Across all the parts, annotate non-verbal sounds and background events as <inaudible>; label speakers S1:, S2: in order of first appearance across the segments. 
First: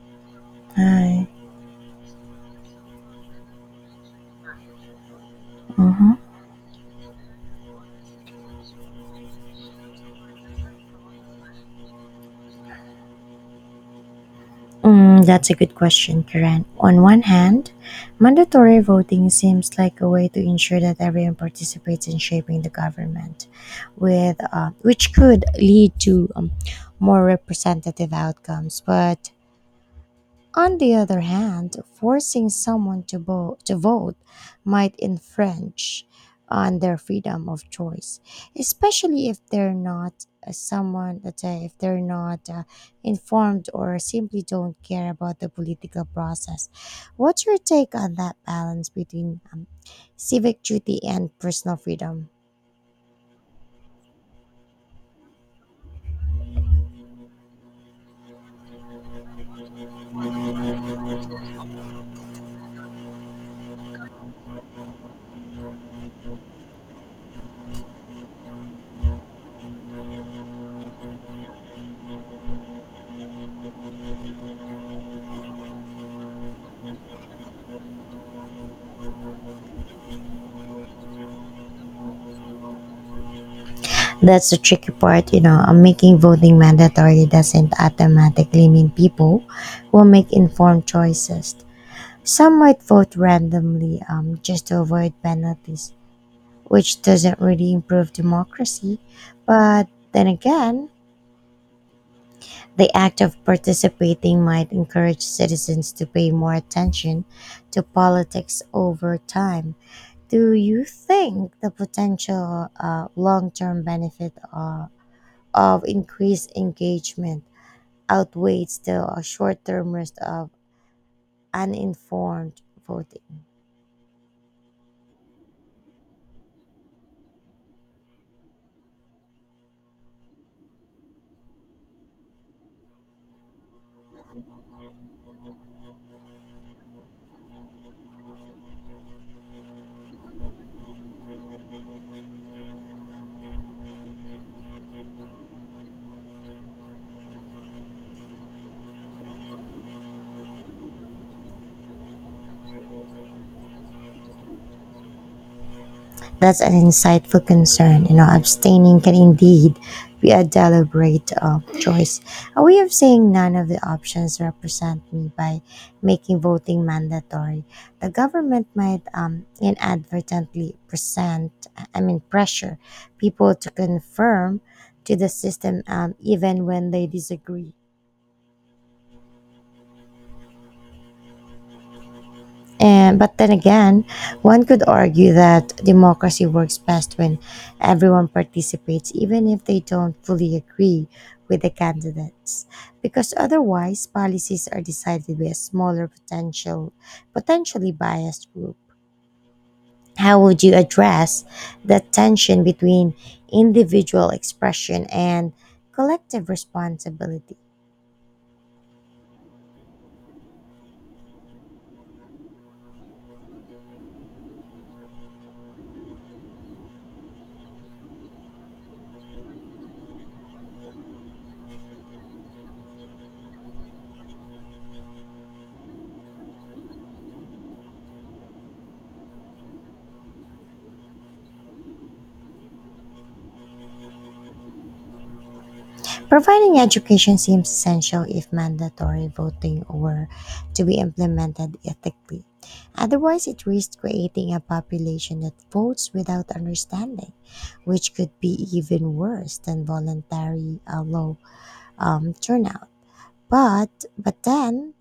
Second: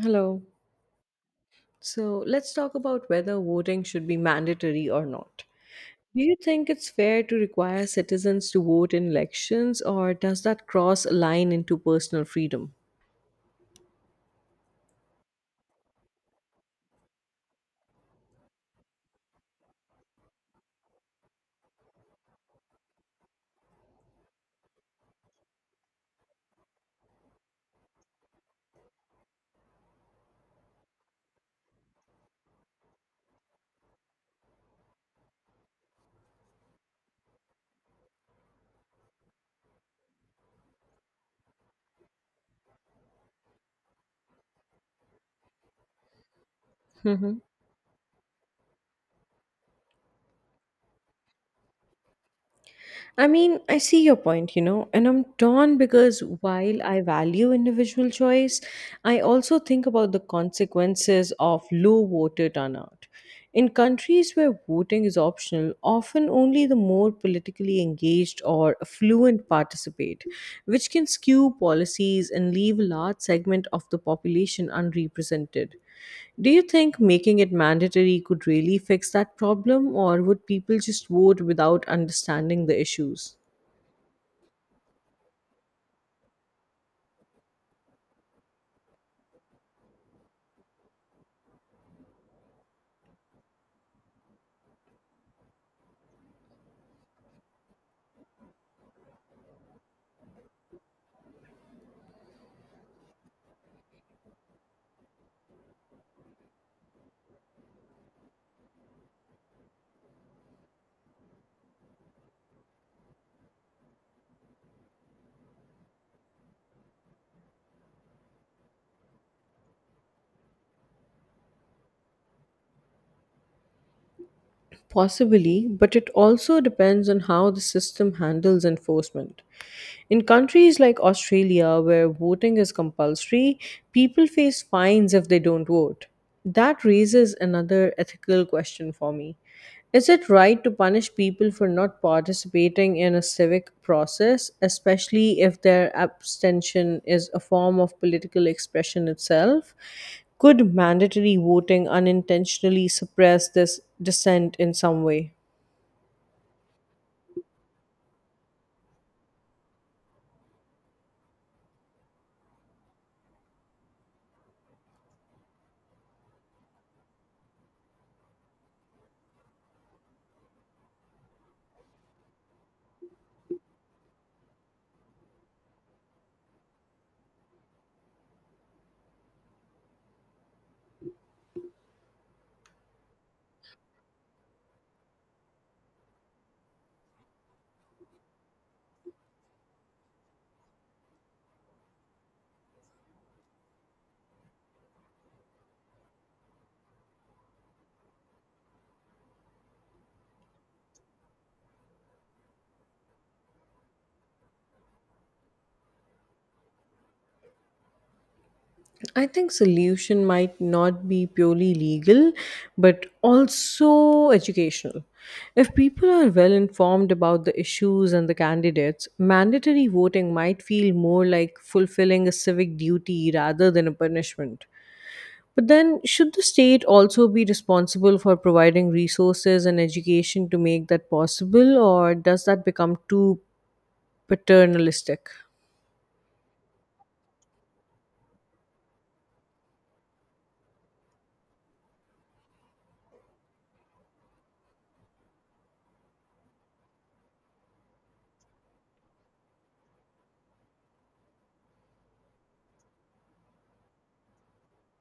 S1: Hello.
S2: Hi.
S1: So let's talk about whether voting should be mandatory or not.
S2: Mhm.
S1: Do you think it's fair to require citizens to vote in elections, or does that cross a line into personal freedom?
S2: That's a good question, Karen. On one hand, mandatory voting seems like a way to ensure that everyone participates in shaping the government, with which could lead to more representative outcomes. But on the other hand, forcing someone to vote might infringe on their freedom of choice, especially if they're not someone that if they're not informed or simply don't care about the political process. What's
S1: <laughs>
S2: your take on that balance between civic duty and personal freedom?
S1: I mean, I see your point, you know, and I'm torn because while I value individual choice, I also think about the consequences of low voter turnout. In countries where voting is optional, often only the more politically engaged or affluent participate, which can skew policies and leave a large segment of the population unrepresented. Do you think making it mandatory could really fix that problem, or would people just vote without understanding the issues?
S2: That's the tricky part, you know. Making voting mandatory doesn't automatically mean people will make informed choices. Some might vote randomly just to avoid penalties, which doesn't really improve democracy. But then again, the act of participating might encourage citizens to pay more attention to politics over time. Do you think the potential long term benefit of increased engagement outweighs the short term risk of uninformed voting?
S1: Possibly, but it also depends on how the system handles enforcement. In countries like Australia, where voting is compulsory, people face fines if they don't vote. That raises another ethical question for me. Is it right to punish people for not participating in a civic process, especially if their abstention is a form of political expression itself? Could mandatory voting unintentionally suppress this dissent in some way?
S2: That's an insightful concern. You know, abstaining can indeed be a deliberate choice, a way of saying none of the options represent me by making voting mandatory. The government might inadvertently present, I mean, pressure people to confirm to the system even when they disagree. And but then again, one could argue that democracy works best when everyone participates, even if they don't fully agree with the candidates, because otherwise policies are decided by a potentially biased group. How would you address that tension between individual expression and collective responsibility?
S1: I think solution might not be purely legal, but also educational. If people are well informed about the issues and the candidates, mandatory voting might feel more like fulfilling a civic duty rather than a punishment. But then, should the state also be responsible for providing resources and education to make that possible, or does that become too paternalistic?
S2: Providing education seems essential if mandatory voting were to be implemented ethically. Otherwise, it risks creating a population that votes without understanding, which could be even worse than voluntary low turnout. But then,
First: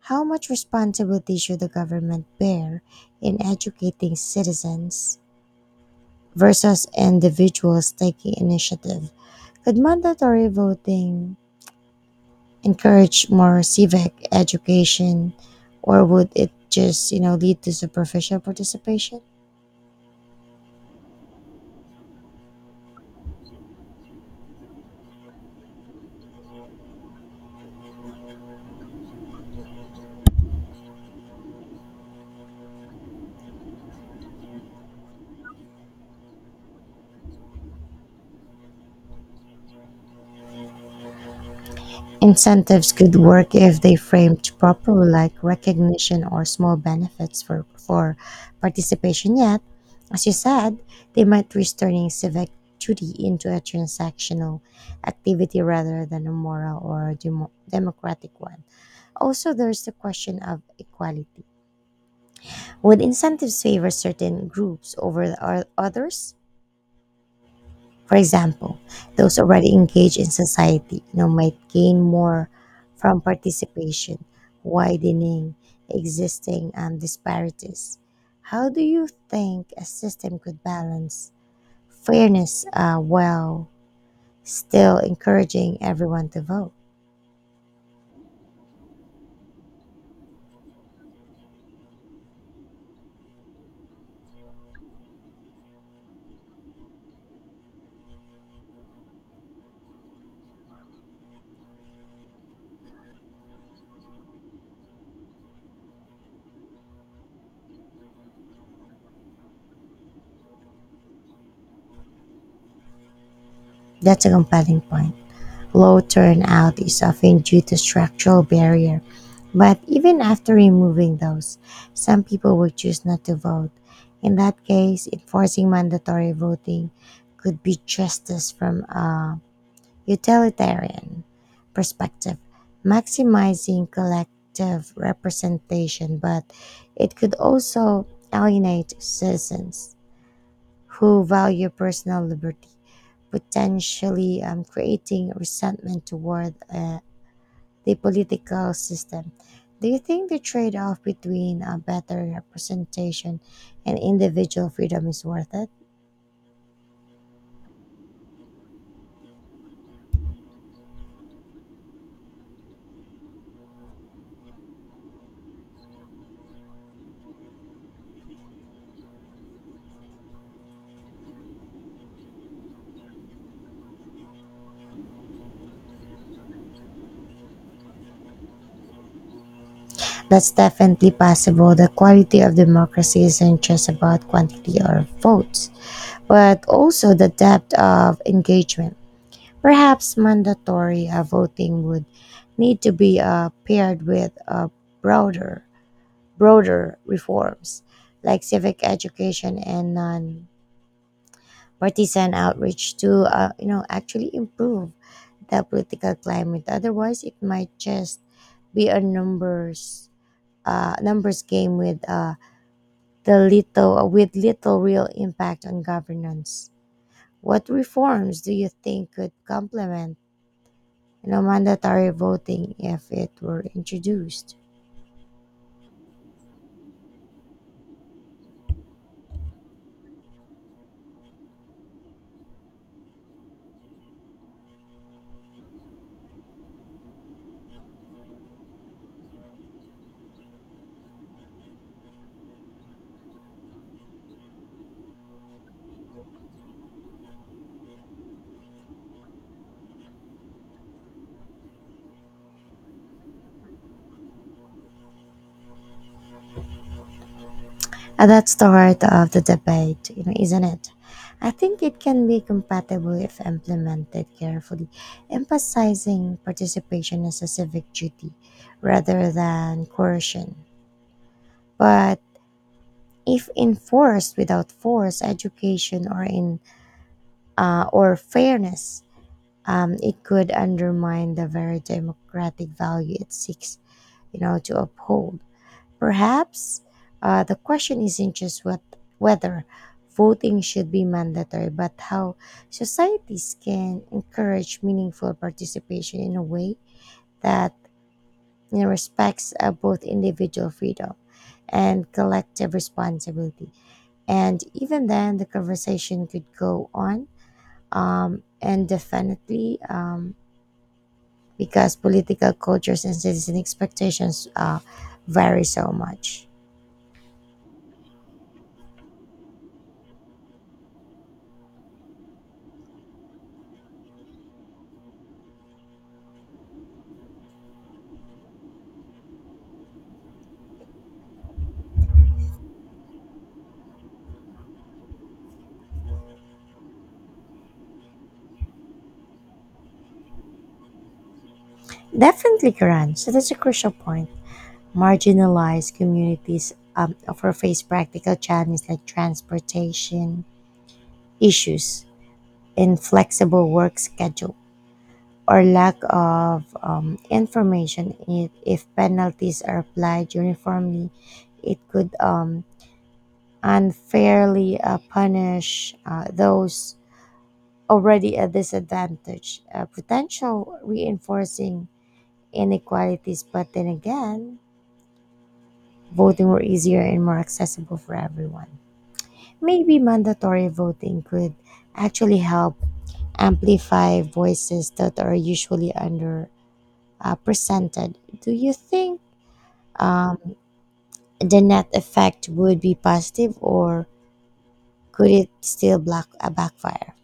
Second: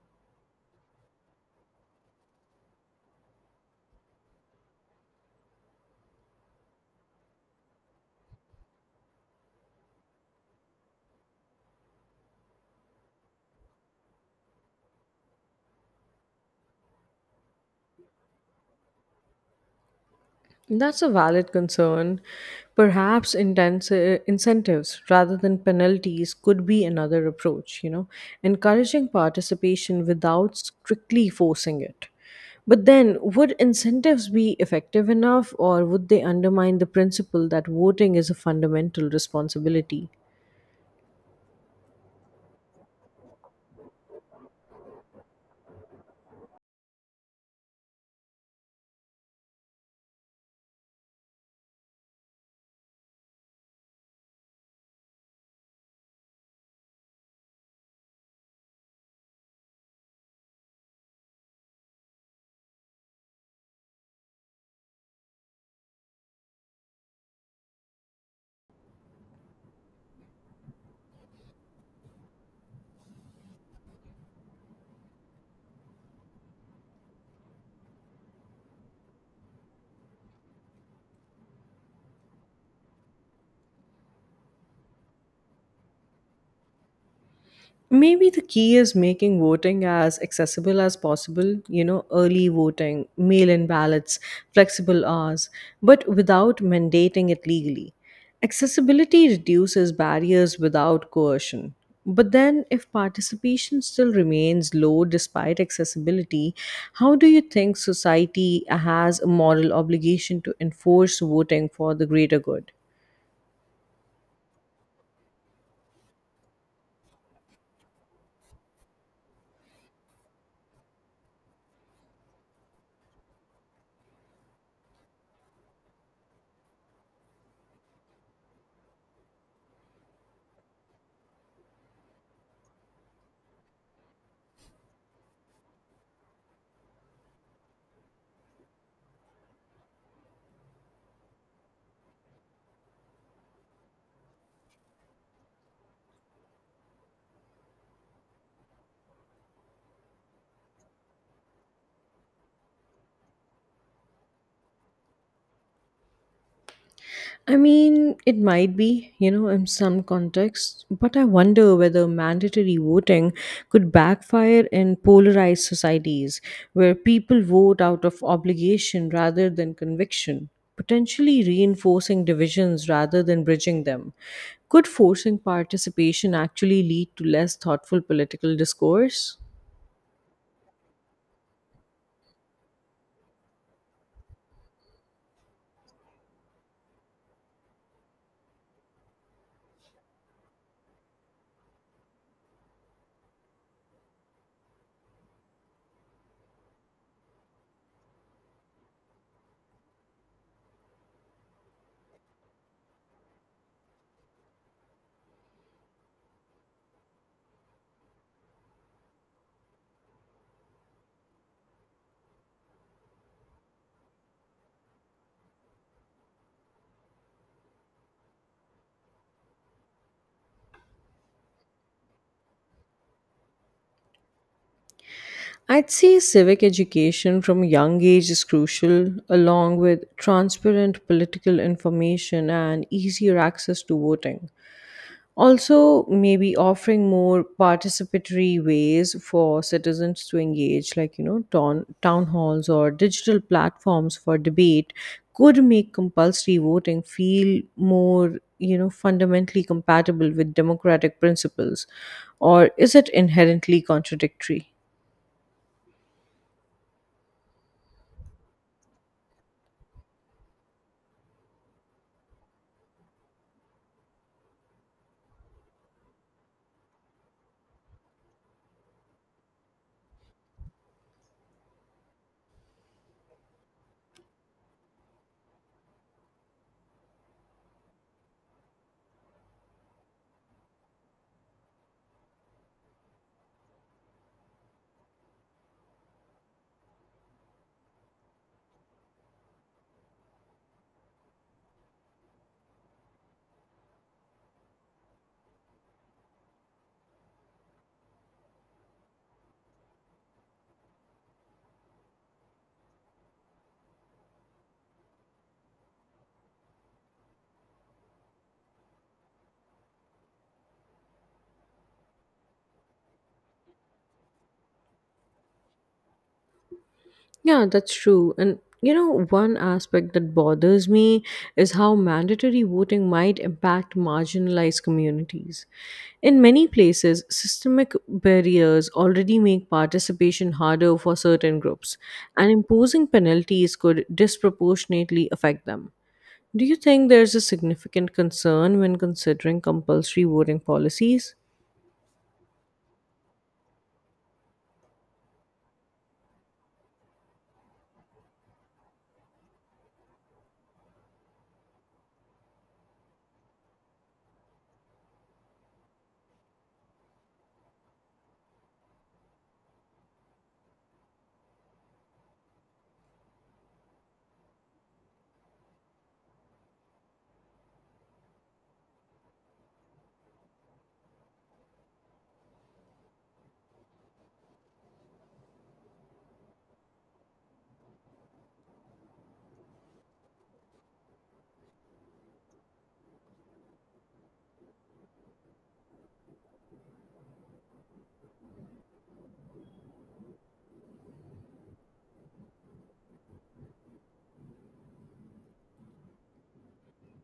S2: how much responsibility should the government bear in educating citizens versus individuals taking initiative? Could mandatory voting encourage more civic education, or would it just, you know, lead to superficial participation?
S1: That's a valid concern. Perhaps intense, incentives rather than penalties could be another approach, you know, encouraging participation without strictly forcing it. But then, would incentives be effective enough, or would they undermine the principle that voting is a fundamental responsibility?
S2: Incentives could work if they framed properly, like recognition or small benefits for participation. Yet, as you said, they might risk turning civic duty into a transactional activity rather than a moral or democratic one. Also, there's the question of equality. Would incentives favor certain groups over the others? For example, those already engaged in society you know, might gain more from participation, widening existing disparities. How do you think a system could balance fairness while still encouraging everyone to vote?
S1: Maybe the key is making voting as accessible as possible, you know, early voting, mail in ballots, flexible hours, but without mandating it legally. Accessibility reduces barriers without coercion. But then, if participation still remains low despite accessibility, how do you think society has a moral obligation to enforce voting for the greater good?
S2: That's a compelling point. Low turnout is often due to structural barrier, but even after removing those, some people will choose not to vote. In that case, enforcing mandatory voting could be justice from a utilitarian perspective, maximizing collective representation, but it could also alienate citizens who value personal liberty, potentially creating resentment toward the political system. Do you think the trade off between a better representation and individual freedom is worth it?
S1: I mean, it might be, you know, in some contexts, but I wonder whether mandatory voting could backfire in polarized societies where people vote out of obligation rather than conviction, potentially reinforcing divisions rather than bridging them. Could forcing participation actually lead to less thoughtful political discourse?
S2: That's definitely possible. The quality of democracy isn't just about quantity or votes, but also the depth of engagement. Perhaps mandatory voting would need to be paired with a broader broader reforms like civic education and non-partisan outreach to you know actually improve the political climate. Otherwise, it might just be a numbers game with the little with little real impact on governance. What reforms do you think could complement, you know, mandatory voting if it were introduced?
S1: I'd say civic education from a young age is crucial, along with transparent political information and easier access to voting. Also, maybe offering more participatory ways for citizens to engage, like, you know, town halls or digital platforms for debate, could make compulsory voting feel more, you know, fundamentally compatible with democratic principles. Or is it inherently contradictory?
S2: That's the heart of the debate, you know, isn't it? I think it can be compatible if implemented carefully, emphasizing participation as a civic duty rather than coercion. But if enforced without force, education, or fairness, it could undermine the very democratic value it seeks, you know, to uphold. Perhaps the question isn't just what whether voting should be mandatory, but how societies can encourage meaningful participation in a way that you know, respects both individual freedom and collective responsibility. And even then, the conversation could go on and definitely because political cultures and citizen expectations vary so much.
S1: Yeah, that's true. And you know, one aspect that bothers me is how mandatory voting might impact marginalized communities. In many places, systemic barriers already make participation harder for certain groups, and imposing penalties could disproportionately affect them. Do you think there's a significant concern when considering compulsory voting policies?
S2: Definitely, Karan. So that's a crucial point. Marginalized communities often face practical challenges like transportation issues, inflexible work schedule, or lack of information. If penalties are applied uniformly, it could unfairly punish those already at disadvantage, potential reinforcing inequalities. But then again, voting were easier and more accessible for everyone. Maybe mandatory voting could actually help amplify voices that are usually underrepresented. Do you think um, the net effect would be positive or could it still backfire?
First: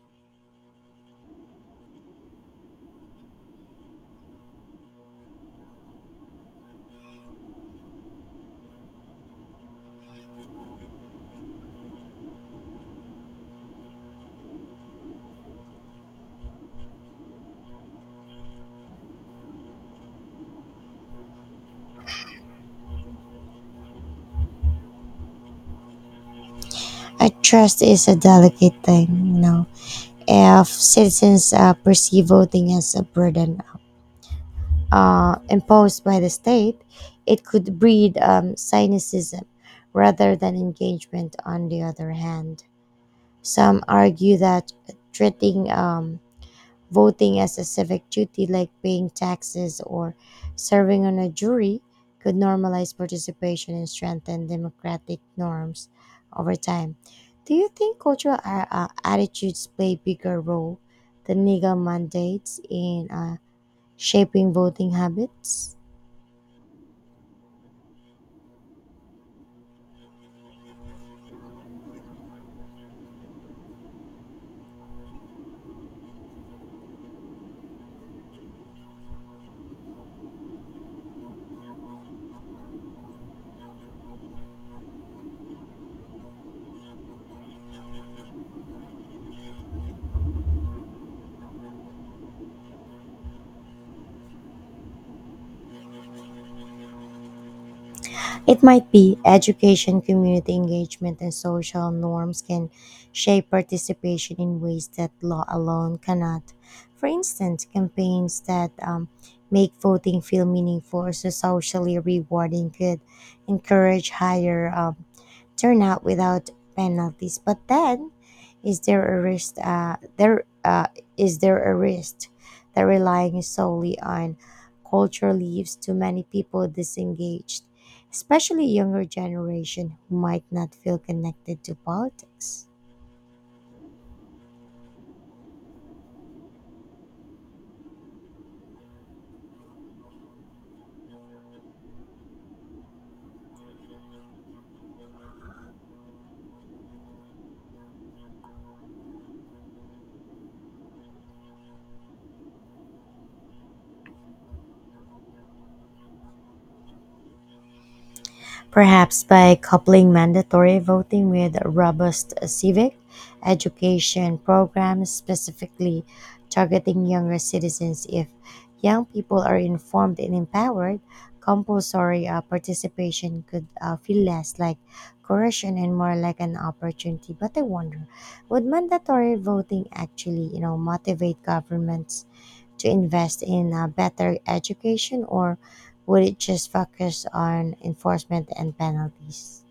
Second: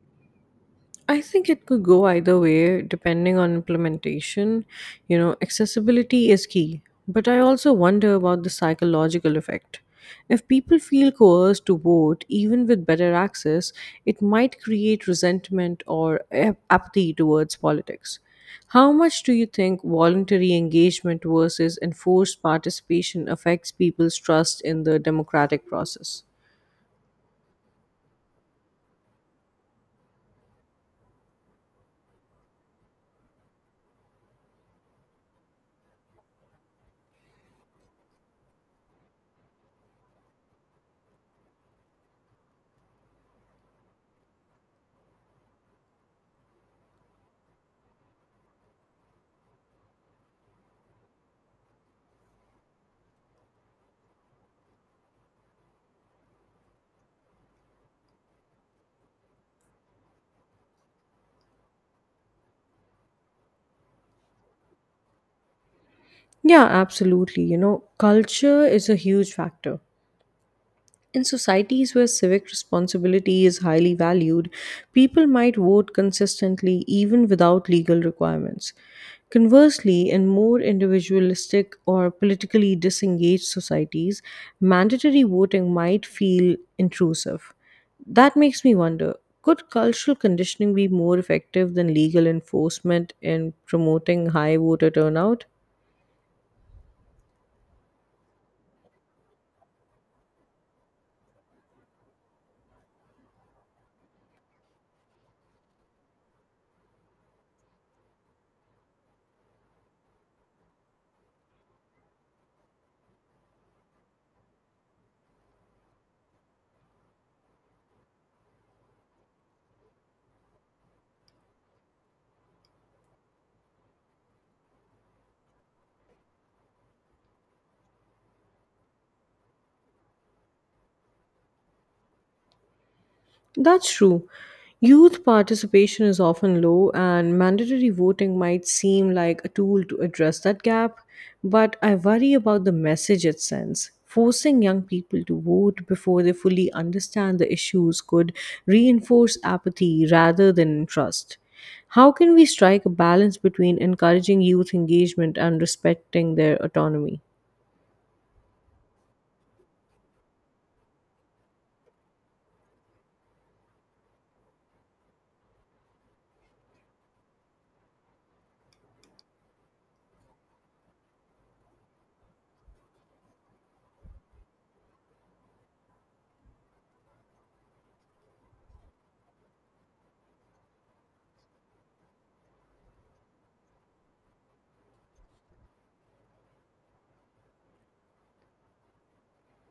S1: I think it could go either way depending on implementation. You know, accessibility is key, but I also wonder about the psychological effect. If people feel coerced to vote, even with better access, it might create resentment or apathy towards politics. How much do you think voluntary engagement versus enforced participation affects people's trust in the democratic process?
S2: I trust is a delicate thing, you know. If citizens perceive voting as a burden, imposed by the state, it could breed cynicism rather than engagement, on the other hand. Some argue that treating voting as a civic duty, like paying taxes or serving on a jury, could normalize participation and strengthen democratic norms over time. Do you think cultural attitudes play a bigger role than legal mandates in shaping voting habits?
S1: Yeah, absolutely. You know, culture is a huge factor. In societies where civic responsibility is highly valued, people might vote consistently even without legal requirements. Conversely, in more individualistic or politically disengaged societies, mandatory voting might feel intrusive. That makes me wonder, could cultural conditioning be more effective than legal enforcement in promoting high voter turnout?
S2: It might be education, community engagement, and social norms can shape participation in ways that law alone cannot. For instance, campaigns that make voting feel meaningful or so socially rewarding could encourage higher turnout without penalties. But then, is there a risk? There is there a risk that relying solely on culture leaves too many people disengaged? Especially younger generation who might not feel connected to politics.
S1: That's true. Youth participation is often low, and mandatory voting might seem like a tool to address that gap, but I worry about the message it sends. Forcing young people to vote before they fully understand the issues could reinforce apathy rather than trust. How can we strike a balance between encouraging youth engagement and respecting their autonomy?
S2: Perhaps by coupling mandatory voting with robust civic education programs specifically targeting younger citizens. If young people are informed and empowered, compulsory participation could feel less like coercion and more like an opportunity. But I wonder, would mandatory voting actually, you know, motivate governments to invest in a better education, or would it just focus on enforcement and penalties?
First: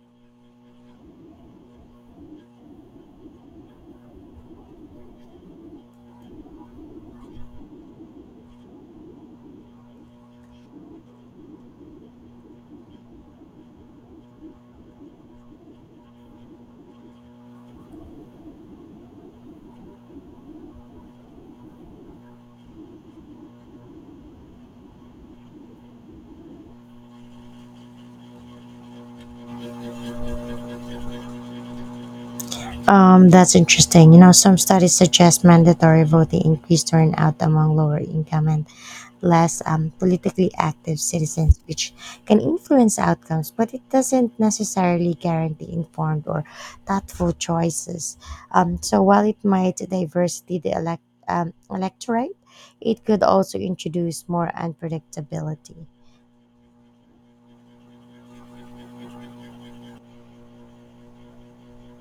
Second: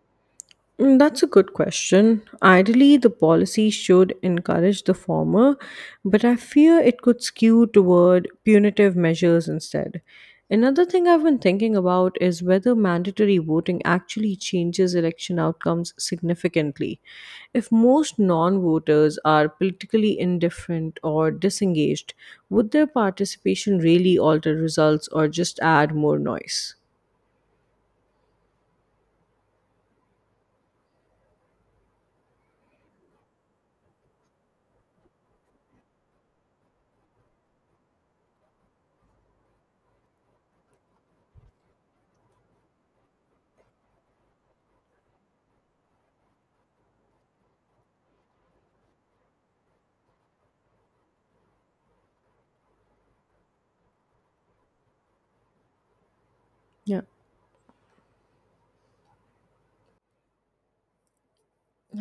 S1: That's a good question. Ideally, the policy should encourage the former, but I fear it could skew toward punitive measures instead. Another thing I've been thinking about is whether mandatory voting actually changes election outcomes significantly. If most non voters are politically indifferent or disengaged, would their participation really alter results or just add more noise?
S2: That's interesting. You know, some studies suggest mandatory voting increased turnout among lower income and less politically active citizens, which can influence outcomes, but it doesn't necessarily guarantee informed or thoughtful choices. So while it might diversity the electorate, it could also introduce more unpredictability.
S1: Yeah.